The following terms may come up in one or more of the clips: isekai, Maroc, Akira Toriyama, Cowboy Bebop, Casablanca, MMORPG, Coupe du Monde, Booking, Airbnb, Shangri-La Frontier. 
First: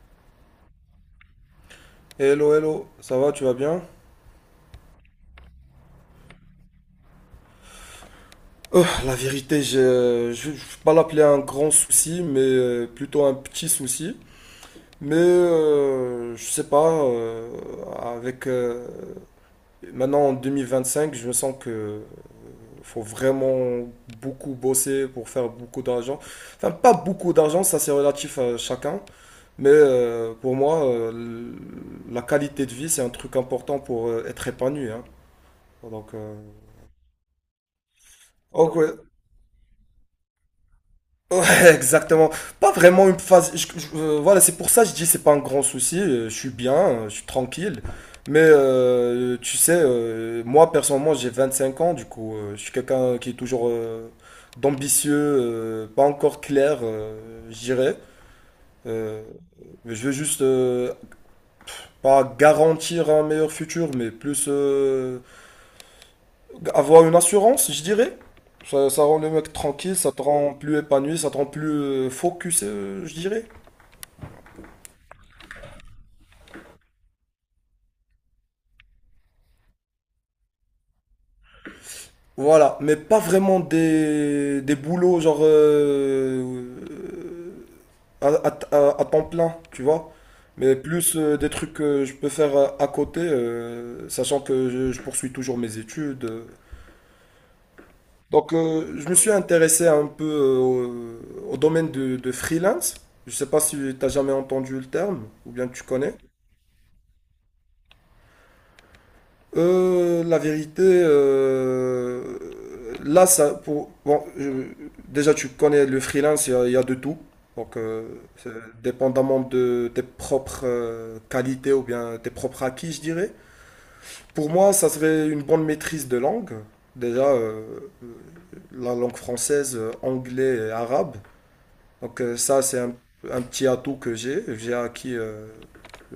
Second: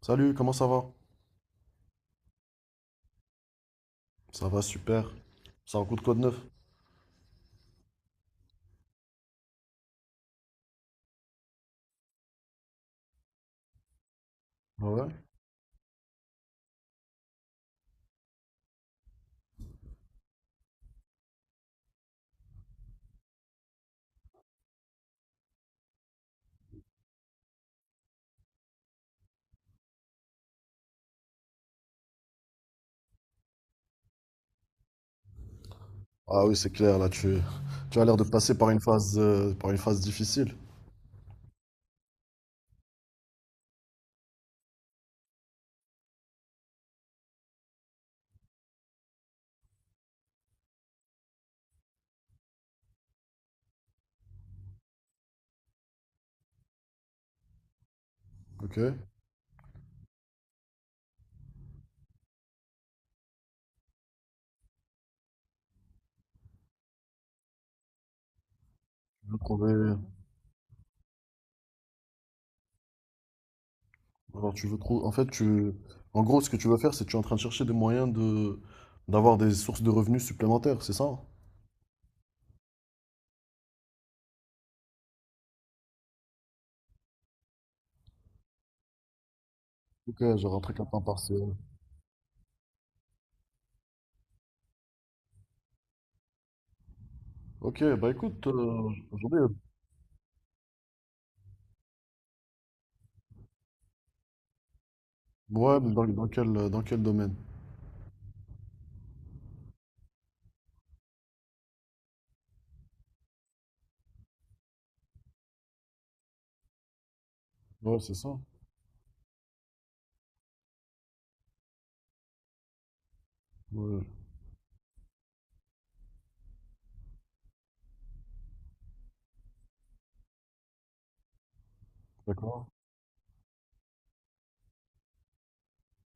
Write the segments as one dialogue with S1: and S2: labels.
S1: Salut, comment ça va?
S2: Hello, hello, ça va, tu vas bien?
S1: Ça va super. C'est un coup de code neuf.
S2: La vérité, je ne vais pas l'appeler un grand souci, mais plutôt un petit souci.
S1: Ah ouais.
S2: Mais je sais pas, avec maintenant en 2025, je me sens que faut vraiment beaucoup bosser pour faire beaucoup d'argent. Enfin, pas beaucoup d'argent, ça c'est relatif à chacun, mais pour moi, la qualité de vie, c'est un truc important pour être épanoui, hein. Donc,
S1: Ah oui, c'est clair, tu as l'air de passer par
S2: ok,
S1: une
S2: ouais.
S1: phase difficile.
S2: Ouais, exactement. Pas vraiment une phase. Voilà, c'est pour ça que je dis c'est pas un grand souci. Je suis bien, je suis tranquille. Mais tu sais, moi personnellement, j'ai 25 ans. Du coup, je suis quelqu'un qui est toujours d'ambitieux, pas encore clair, je dirais.
S1: Ok. Tu
S2: Euh, mais je veux juste pas garantir un meilleur futur, mais plus avoir une assurance, je dirais. Ça rend le
S1: veux
S2: mec
S1: trouver.
S2: tranquille, ça te rend plus épanoui, ça te rend plus focus, je dirais.
S1: Alors tu veux trouver. En fait, tu. En gros, ce que tu veux faire, c'est que tu es en train de chercher des moyens de d'avoir des sources de revenus supplémentaires, c'est ça?
S2: Voilà, mais pas vraiment des boulots genre à temps plein, tu vois.
S1: Ok, j'ai rentré
S2: Mais
S1: qu'un temps
S2: plus des
S1: partiel.
S2: trucs que je peux faire à côté, sachant que je poursuis toujours mes études.
S1: Ok, bah écoute,
S2: Donc je me suis
S1: aujourd'hui.
S2: intéressé un peu au domaine de freelance. Je sais pas si tu as jamais entendu le terme, ou bien
S1: Ouais,
S2: tu
S1: mais dans,
S2: connais.
S1: dans quel dans quel domaine?
S2: La vérité, là, ça, pour, bon, déjà, tu connais le freelance, il y a de tout. Donc,
S1: Ouais, c'est ça.
S2: c'est dépendamment de tes propres qualités ou bien tes propres acquis, je dirais.
S1: Ouais,
S2: Pour moi, ça serait une bonne maîtrise de langue. Déjà, la langue française, anglais et arabe. Donc, ça,
S1: d'accord.
S2: c'est un petit atout que j'ai acquis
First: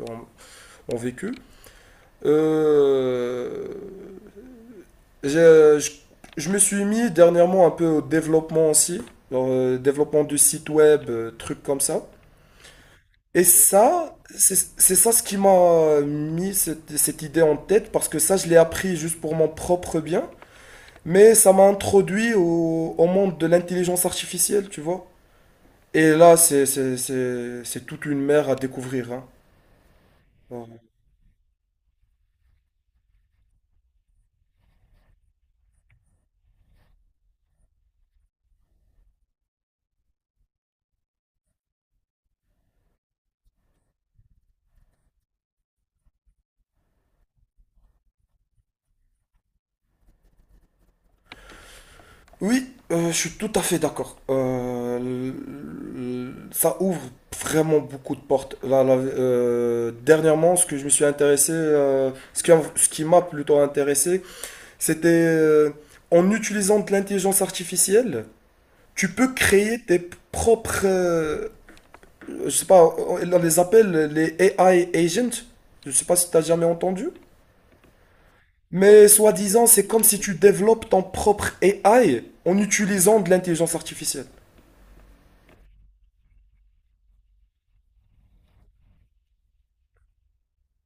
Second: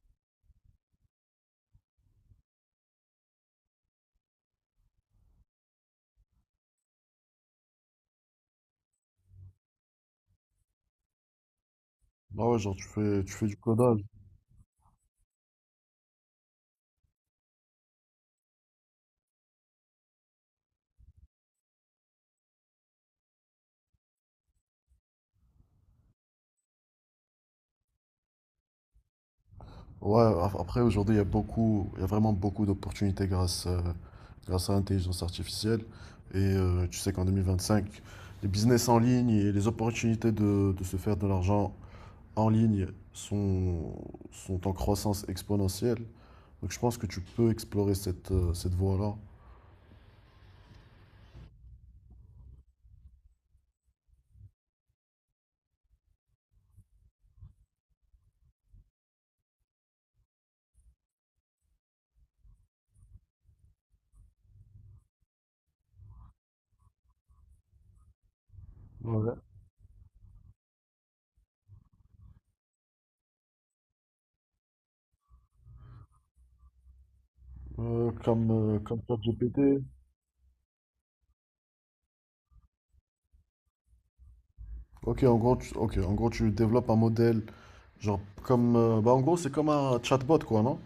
S2: en, en vécu. Euh, Je, je, je me suis mis dernièrement un peu au développement aussi, genre, développement du site web, trucs comme ça.
S1: Ah ouais, genre tu
S2: Et
S1: fais du codage.
S2: ça, c'est ça ce qui m'a mis cette idée en tête, parce que ça, je l'ai appris juste pour mon propre bien, mais ça m'a introduit au monde de l'intelligence artificielle, tu vois. Et là, c'est toute une mer à découvrir,
S1: Ouais, après
S2: hein.
S1: aujourd'hui, il y a vraiment beaucoup d'opportunités grâce à l'intelligence artificielle. Et tu sais qu'en 2025, les business en ligne et les opportunités de se faire de l'argent en ligne sont, sont en croissance exponentielle. Donc je pense que tu peux explorer cette voie-là.
S2: Oui, je suis tout à fait d'accord. Ça ouvre vraiment beaucoup de portes. Dernièrement, ce que je me suis intéressé, ce qui m'a plutôt intéressé, c'était en utilisant de l'intelligence artificielle, tu peux
S1: Ouais.
S2: créer tes propres, je sais pas, on les appelle les AI agents. Je sais pas si tu as jamais entendu.
S1: Euh, comme, Comme
S2: Mais soi-disant,
S1: ChatGPT.
S2: c'est comme si tu développes ton propre AI en utilisant de l'intelligence artificielle.
S1: Ok, en gros, tu développes un modèle, genre comme, bah en gros, c'est comme un chatbot, quoi, non?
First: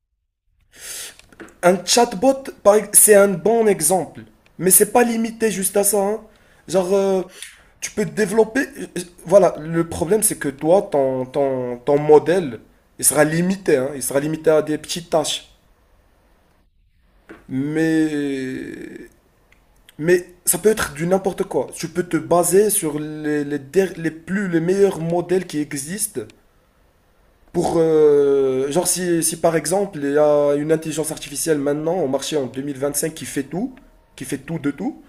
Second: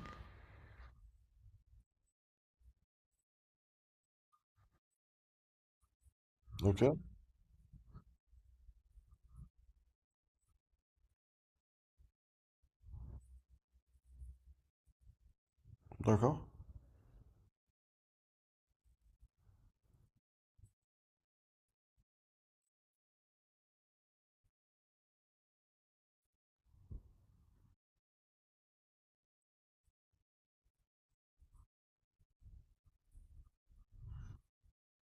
S2: Un chatbot, c'est un bon exemple, mais c'est pas limité juste à ça, hein.
S1: Ok,
S2: Genre, tu peux développer. Voilà, le problème c'est que toi, ton modèle, il sera limité, hein. Il sera limité à des petites tâches.
S1: d'accord.
S2: Mais, mais ça peut être du n'importe quoi. Tu peux te baser sur les, der- les plus, les meilleurs modèles qui existent pour, genre, si par exemple, il y a une intelligence artificielle maintenant au marché en 2025 qui fait tout de tout,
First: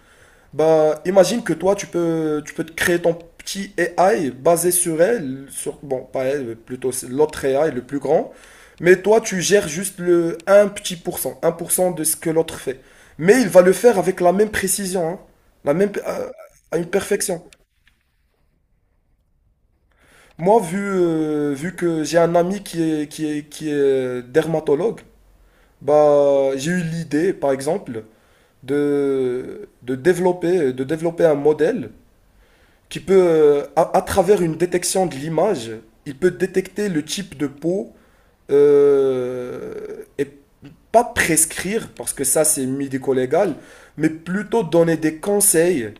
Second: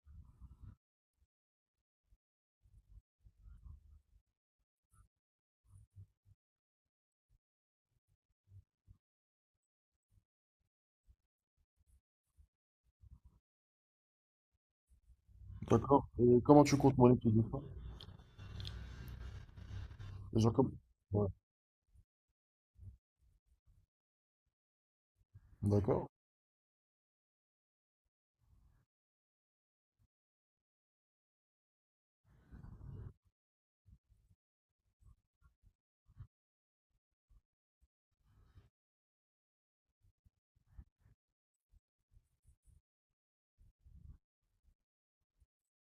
S2: bah, imagine que toi, tu peux te créer ton petit AI basé sur elle, sur, bon, pas elle, plutôt c'est l'autre AI, le plus grand, mais toi, tu gères juste le un petit pour cent un pour cent de ce que l'autre fait. Mais il va le faire avec la même précision, hein, la même,
S1: D'accord. Et comment tu
S2: à une
S1: comptes monnaie tous les
S2: perfection.
S1: fois? Genre
S2: Moi,
S1: comme… Ouais.
S2: vu que j'ai un ami qui est dermatologue,
S1: D'accord.
S2: bah, j'ai eu l'idée, par exemple, de développer un modèle qui peut, à travers une détection de l'image, il peut détecter le type de peau et pas prescrire, parce que ça c'est médico-légal, mais plutôt donner des conseils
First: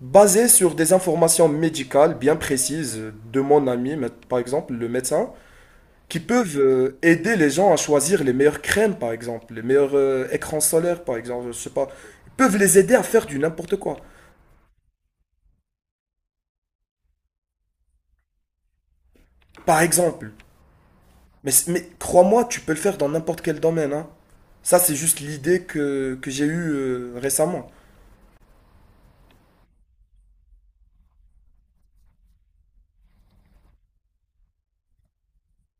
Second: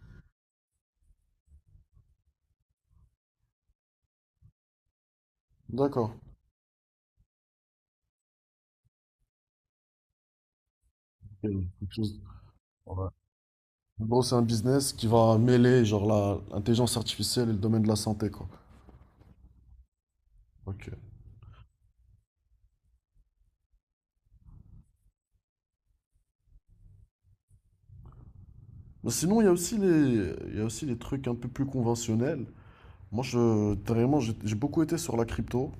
S2: basés sur des informations médicales bien précises de mon ami, par exemple, le médecin
S1: D'accord.
S2: qui peuvent aider les gens à choisir les meilleures crèmes, par exemple, les meilleurs écrans solaires, par exemple,
S1: Ok,
S2: je sais pas.
S1: quelque chose-
S2: Ils peuvent les aider à
S1: ouais.
S2: faire du n'importe quoi.
S1: En gros, c'est un business qui va mêler genre l'intelligence artificielle et le domaine de la santé, quoi.
S2: Par exemple.
S1: Ok.
S2: Mais crois-moi, tu peux le faire dans n'importe quel domaine, hein. Ça, c'est juste l'idée que j'ai eue récemment.
S1: Mais sinon, il y a aussi les trucs un peu plus conventionnels. Moi, je, vraiment, j'ai beaucoup été sur la crypto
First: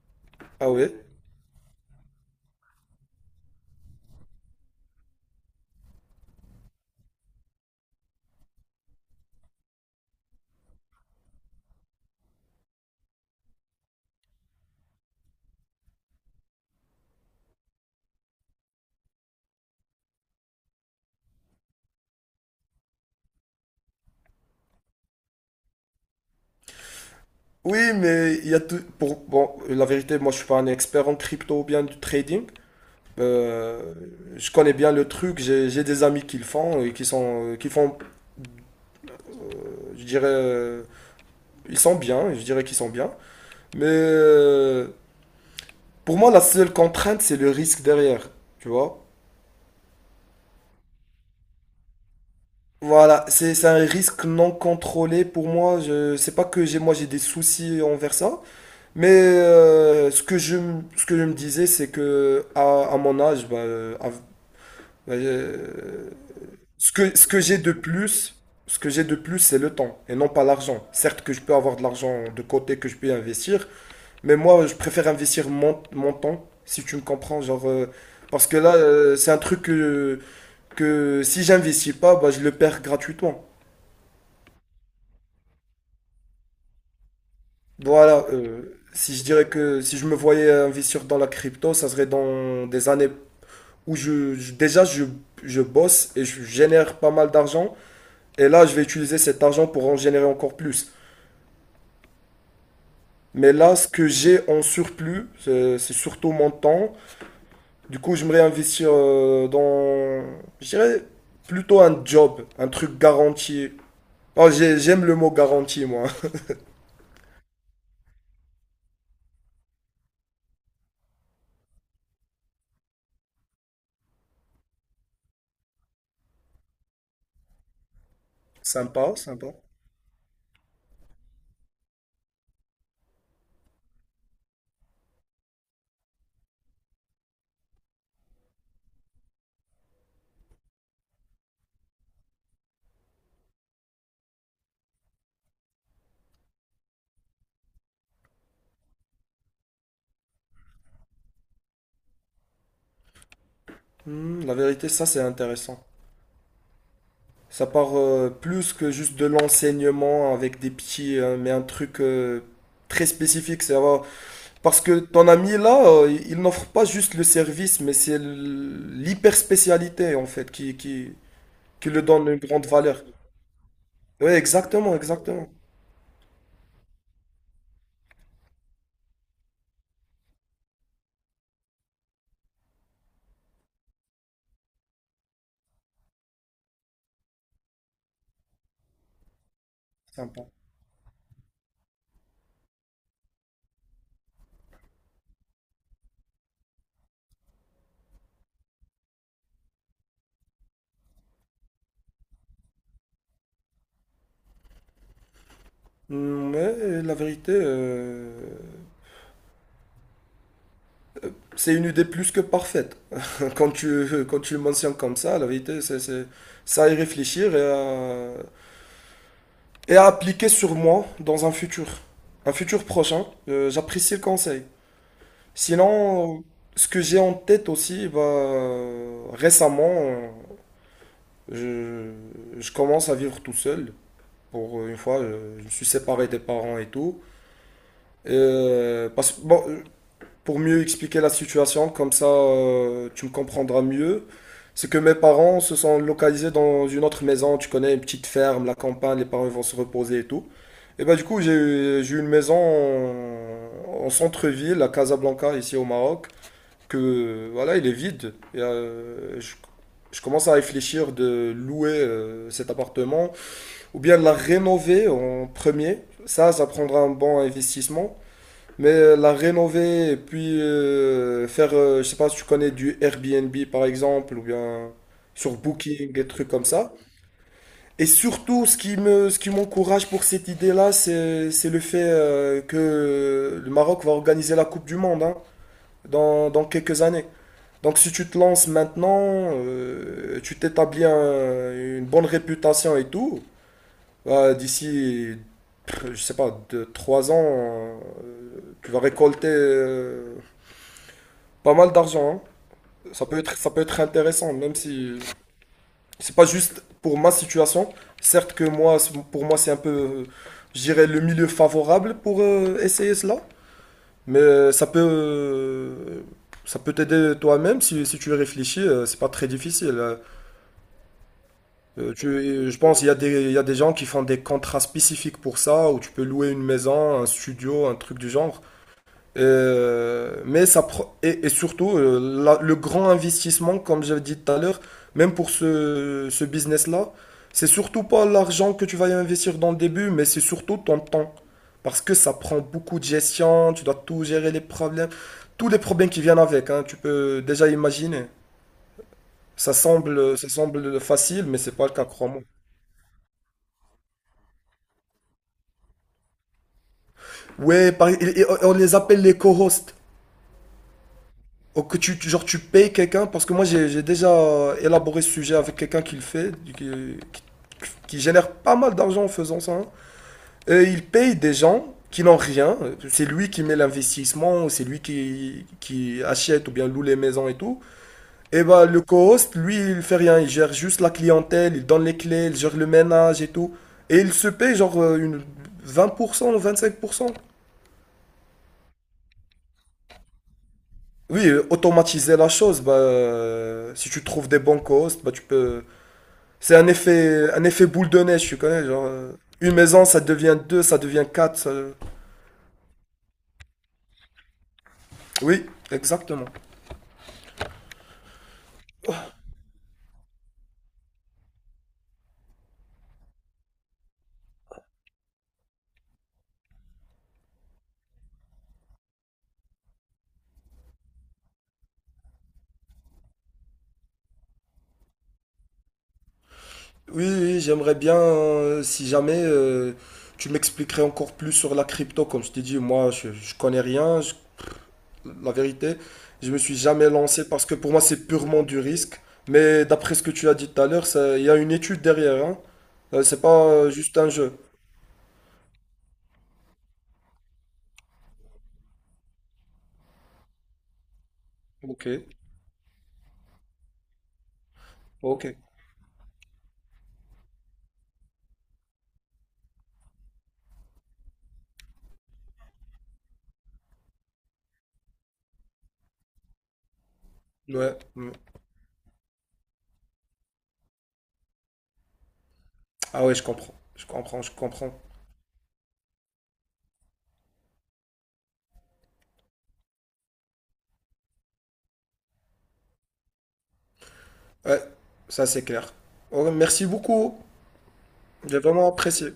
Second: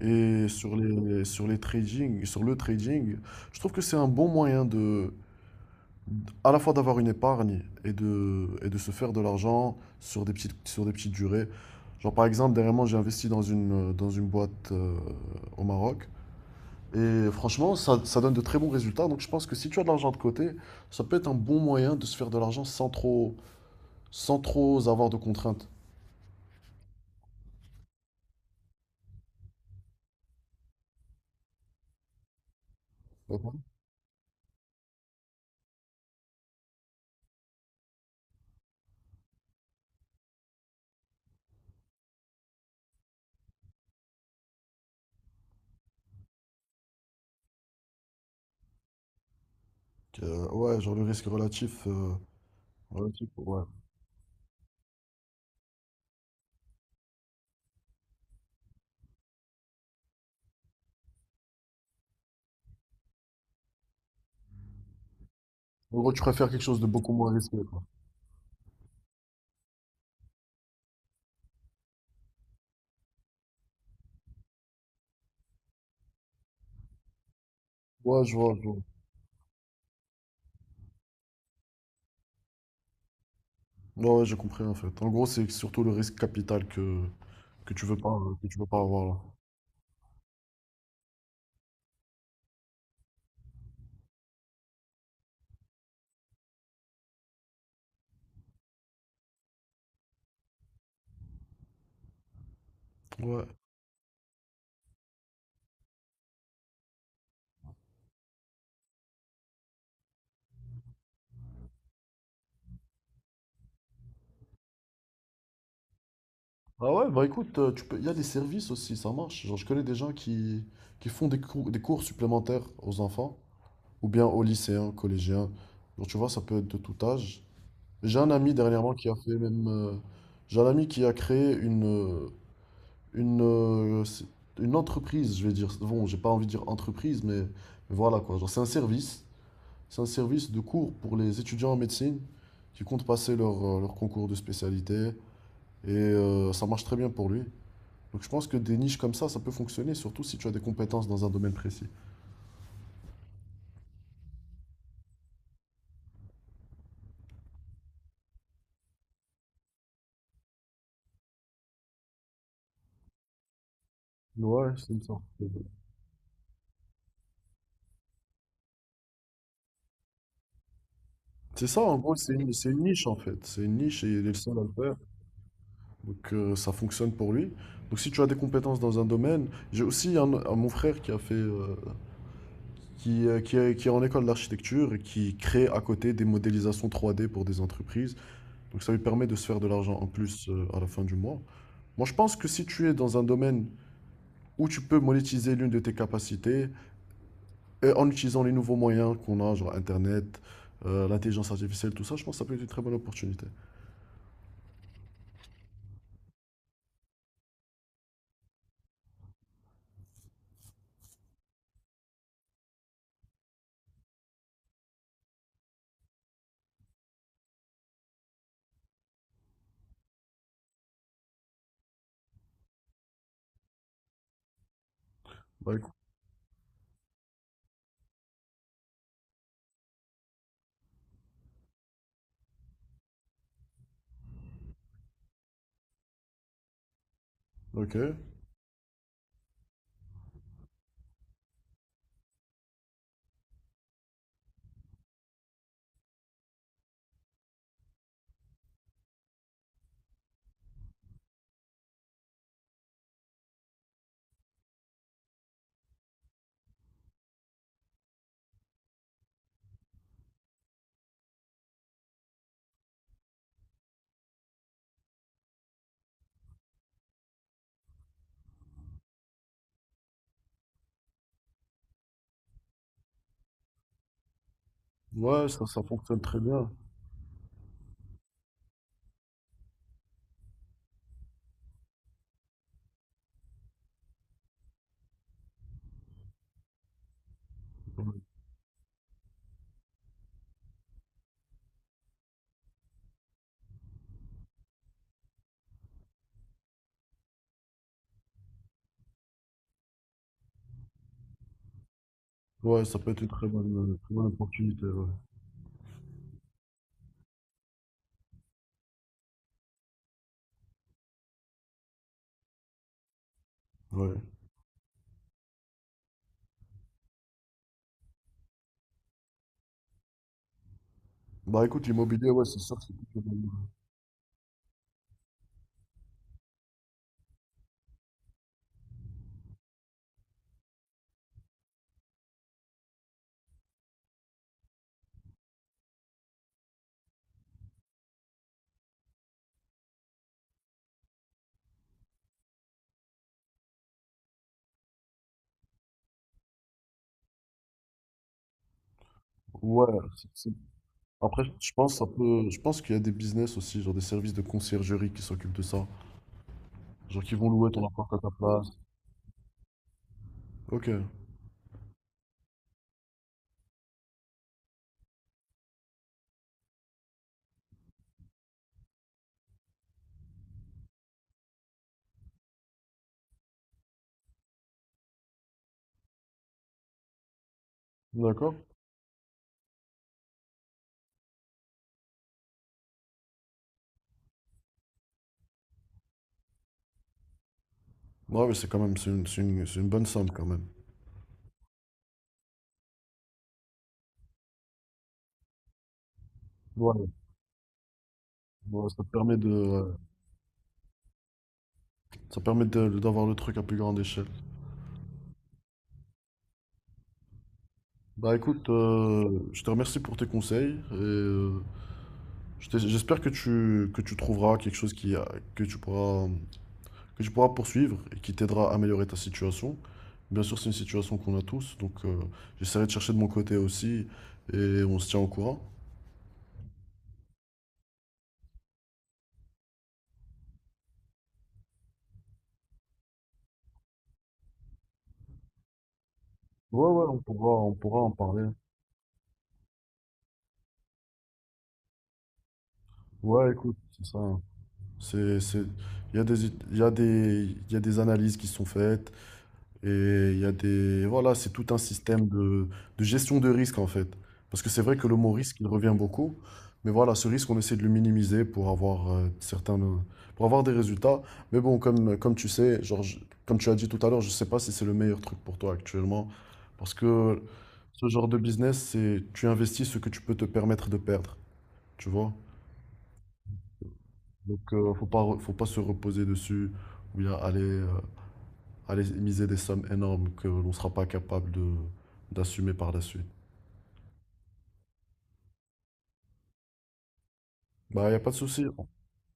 S1: et
S2: Ah
S1: sur
S2: ouais?
S1: les trading, sur le trading. Je trouve que c'est un bon moyen de, à la fois d'avoir une épargne et et de se faire de l'argent sur sur des petites durées. Genre par exemple, dernièrement, j'ai investi dans dans une boîte au Maroc. Et franchement, ça donne de très bons résultats. Donc je pense que si tu as de l'argent de côté, ça peut être un bon moyen de se faire de l'argent sans trop avoir de contraintes.
S2: Oui, mais il y a tout. Pour, bon, la vérité, moi, je suis pas un expert en crypto ou bien du trading.
S1: D'accord.
S2: Euh, je connais bien le truc. J'ai des amis qui le font et qui sont, qui font, je dirais, ils sont bien. Je dirais qu'ils sont bien. Mais pour moi, la seule contrainte, c'est le risque derrière, tu vois.
S1: Ouais, genre le risque relatif.
S2: Voilà,
S1: Relatif,
S2: c'est
S1: ouais.
S2: c'est un risque non contrôlé pour moi. Je sais pas que j'ai moi j'ai des soucis envers ça, mais ce que je me disais c'est que à mon âge, bah, bah,
S1: En
S2: euh,
S1: gros, tu préfères quelque chose de
S2: ce
S1: beaucoup
S2: que ce
S1: moins
S2: que j'ai
S1: risqué,
S2: de
S1: quoi.
S2: plus, ce que j'ai de plus c'est le temps et non pas l'argent. Certes que je peux avoir de l'argent de côté que je peux investir, mais moi, je préfère investir mon temps, si tu me comprends. Genre,
S1: Ouais, je
S2: parce
S1: vois,
S2: que
S1: je
S2: là,
S1: vois.
S2: c'est un truc que si j'investis pas, bah, je le perds gratuitement.
S1: Ouais, ouais, j'ai compris en fait. En gros, c'est surtout le risque capital
S2: Voilà.
S1: que tu veux pas avoir
S2: Si
S1: là.
S2: je dirais que si je me voyais investir dans la crypto, ça serait dans des années où je bosse et je génère pas mal d'argent. Et là, je vais utiliser cet argent pour en générer encore plus.
S1: Ouais.
S2: Mais là, ce que j'ai en surplus, c'est surtout mon temps. Du coup, j'aimerais investir dans, je dirais, plutôt un job, un truc garanti. Oh, j'aime le mot garanti, moi.
S1: Ah ouais, bah écoute, tu peux… il y a des services aussi, ça marche. Genre, je connais des gens qui font des cours supplémentaires aux enfants, ou bien aux lycéens, collégiens. Genre, tu vois, ça peut être de tout âge. J'ai un ami dernièrement
S2: Sympa,
S1: qui a fait
S2: sympa.
S1: même. J'ai un ami qui a créé une, euh, c'est- une entreprise, je vais dire. Bon, j'ai pas envie de dire entreprise, mais voilà quoi. Genre, c'est un service. C'est un service de cours pour les étudiants en médecine qui comptent passer leur concours de spécialité. Et ça marche très bien pour lui. Donc je pense que des niches comme ça peut fonctionner, surtout si tu as des compétences dans un domaine précis.
S2: Hmm, la vérité, ça, c'est intéressant. Ça part plus que juste de l'enseignement avec des petits, mais un truc très spécifique. Ça va.
S1: Ouais,
S2: Parce que
S1: c'est ça.
S2: ton ami, là, il n'offre pas juste le service, mais c'est l'hyper spécialité, en fait, qui, qui,
S1: C'est ça,
S2: qui
S1: en
S2: le
S1: gros,
S2: donne une grande
S1: c'est une
S2: valeur.
S1: niche en fait. C'est une niche et il est
S2: Oui,
S1: le seul à le
S2: exactement,
S1: faire.
S2: exactement.
S1: Donc ça fonctionne pour lui. Donc si tu as des compétences dans un domaine, j'ai aussi mon frère qui a fait, qui est en école d'architecture et qui crée à côté des modélisations 3D pour des entreprises. Donc ça lui permet de se faire de l'argent en
S2: Sympa.
S1: plus à la fin du mois. Moi je pense que si tu es dans un domaine où tu peux monétiser l'une de tes capacités et en utilisant les nouveaux moyens qu'on a, genre Internet, l'intelligence artificielle, tout ça, je pense que ça peut être une très bonne opportunité.
S2: Mm, mais la vérité, c'est une idée plus que parfaite. Quand tu le mentionnes comme ça, la vérité, c'est à y réfléchir et à appliquer sur moi dans un futur prochain. J'apprécie le conseil.
S1: Bah, écoute,
S2: Sinon, ce que j'ai en tête aussi, bah, récemment, je, je commence à vivre tout seul. Pour une fois, je me suis séparé des parents et tout.
S1: ok.
S2: Parce, bon, pour mieux expliquer la situation, comme ça tu me comprendras mieux. C'est que mes parents se sont localisés dans une autre maison, tu connais, une petite ferme, la campagne, les parents vont se reposer et tout. Et bah du coup, j'ai eu une maison en centre-ville, à Casablanca, ici au Maroc, que voilà, il est vide. Et, je commence à réfléchir de louer cet appartement, ou bien de la rénover en premier. Ça prendra un bon investissement. Mais la rénover et puis faire, je sais pas si tu connais du Airbnb par exemple, ou bien
S1: Ouais,
S2: sur
S1: ça
S2: Booking,
S1: fonctionne
S2: des
S1: très
S2: trucs comme
S1: bien.
S2: ça. Et surtout, ce qui m'encourage pour cette idée-là, c'est le fait que le Maroc va organiser la Coupe du Monde, hein, dans quelques années. Donc si
S1: Ouais,
S2: tu te lances maintenant, une bonne réputation et tout, bah, d'ici, pff, je sais pas, deux, trois ans, tu vas récolter... pas mal d'argent.
S1: ouais, ça
S2: Hein.
S1: peut être une
S2: Ça peut être
S1: très bonne
S2: intéressant, même
S1: opportunité, ouais.
S2: si c'est pas juste pour ma situation. Certes que moi, pour moi, c'est un peu, je dirais, le milieu favorable pour essayer cela.
S1: Ouais.
S2: Mais ça peut t'aider toi-même si tu réfléchis. C'est pas très difficile.
S1: Bah écoute, l'immobilier, ouais, c'est sûr
S2: Je
S1: que c'est
S2: pense qu'il y a
S1: plutôt bon.
S2: il y a des gens qui font des contrats spécifiques pour ça, où tu peux louer une maison, un studio, un truc du genre. Et surtout le grand investissement, comme j'avais dit tout à l'heure, même pour ce business-là, c'est surtout pas l'argent que tu vas y investir dans le début, mais c'est surtout ton temps. Parce que ça prend beaucoup de gestion, tu dois tout gérer les problèmes, tous les problèmes qui viennent avec, hein, tu peux déjà imaginer.
S1: Ouais, c'est- c'est-
S2: Ça semble
S1: après,
S2: facile, mais
S1: je
S2: c'est pas
S1: pense
S2: le
S1: que
S2: cas,
S1: ça
S2: crois-moi.
S1: peut… je pense qu'il y a des business aussi, genre des services de conciergerie qui s'occupent de ça. Genre qui vont louer ton
S2: Ouais,
S1: appart à ta
S2: et
S1: place.
S2: on les appelle les co-hosts.
S1: Ok,
S2: Ou que tu, genre, tu payes quelqu'un, parce que moi j'ai déjà élaboré ce sujet avec quelqu'un qui le fait, qui génère pas mal d'argent en faisant ça, hein. Et il paye des gens qui n'ont rien. C'est lui qui met l'investissement, c'est lui qui achète ou bien loue les maisons et tout.
S1: d'accord.
S2: Et bah le co-host, lui, il fait rien. Il gère juste la clientèle, il donne les clés, il gère le ménage et tout. Et il se paye genre une 20% ou 25%.
S1: Ouais, mais c'est quand même, c'est une bonne somme quand même.
S2: Oui, automatiser la chose, bah, si tu trouves des bons co-hosts, bah, tu peux...
S1: Ouais,
S2: un effet boule de neige, tu connais,
S1: ouais, ça te
S2: genre,
S1: permet
S2: une
S1: de,
S2: maison, ça devient deux, ça devient quatre.
S1: ça permet d'avoir le truc à plus grande échelle.
S2: Oui, exactement.
S1: Bah écoute, je te remercie pour tes conseils et je t'es- j'espère que que tu trouveras quelque chose qui, a- que tu pourras, que tu pourras poursuivre et qui t'aidera à améliorer ta situation. Bien sûr, c'est une situation qu'on a tous, donc j'essaierai de chercher de mon côté aussi et on se tient au courant.
S2: Oui, oui, j'aimerais bien, si jamais tu m'expliquerais encore plus sur la crypto, comme je t'ai dit, moi, je connais rien, la vérité, je me suis jamais lancé parce
S1: On
S2: que pour moi,
S1: pourra en
S2: c'est
S1: parler.
S2: purement du risque. Mais d'après ce que tu as dit tout à l'heure, il y a une étude derrière, hein. C'est
S1: Ouais,
S2: pas
S1: écoute, c'est
S2: juste
S1: ça.
S2: un jeu.
S1: C'est, c'est, il y a des, it- il y a des, il y a des analyses qui sont faites. Et il y a des… Voilà, c'est tout un
S2: Ok,
S1: système de gestion de risque en fait. Parce que c'est vrai que le mot
S2: ok.
S1: risque, il revient beaucoup. Mais voilà, ce risque, on essaie de le minimiser pour avoir pour avoir des résultats. Mais bon, comme tu sais, comme tu as dit tout à l'heure, je ne sais pas si c'est le meilleur truc pour toi actuellement. Parce que
S2: Ouais,
S1: ce genre
S2: ouais.
S1: de business, c'est tu investis ce que tu peux te permettre de perdre. Tu vois?
S2: Ah ouais, je comprends. Je comprends, je
S1: Donc,
S2: comprends.
S1: faut pas se reposer dessus ou bien aller miser des sommes énormes que l'on ne sera pas capable de d'assumer par la suite.
S2: Ouais, ça c'est clair. Ouais, merci beaucoup.
S1: Bah, il n'y a pas de
S2: J'ai
S1: souci. Il
S2: vraiment apprécié.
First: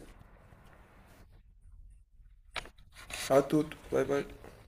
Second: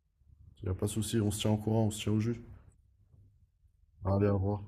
S1: n'y a pas de souci. On se tient au courant, on se tient au jus.
S2: À toutes. Bye bye.
S1: Allez, au revoir.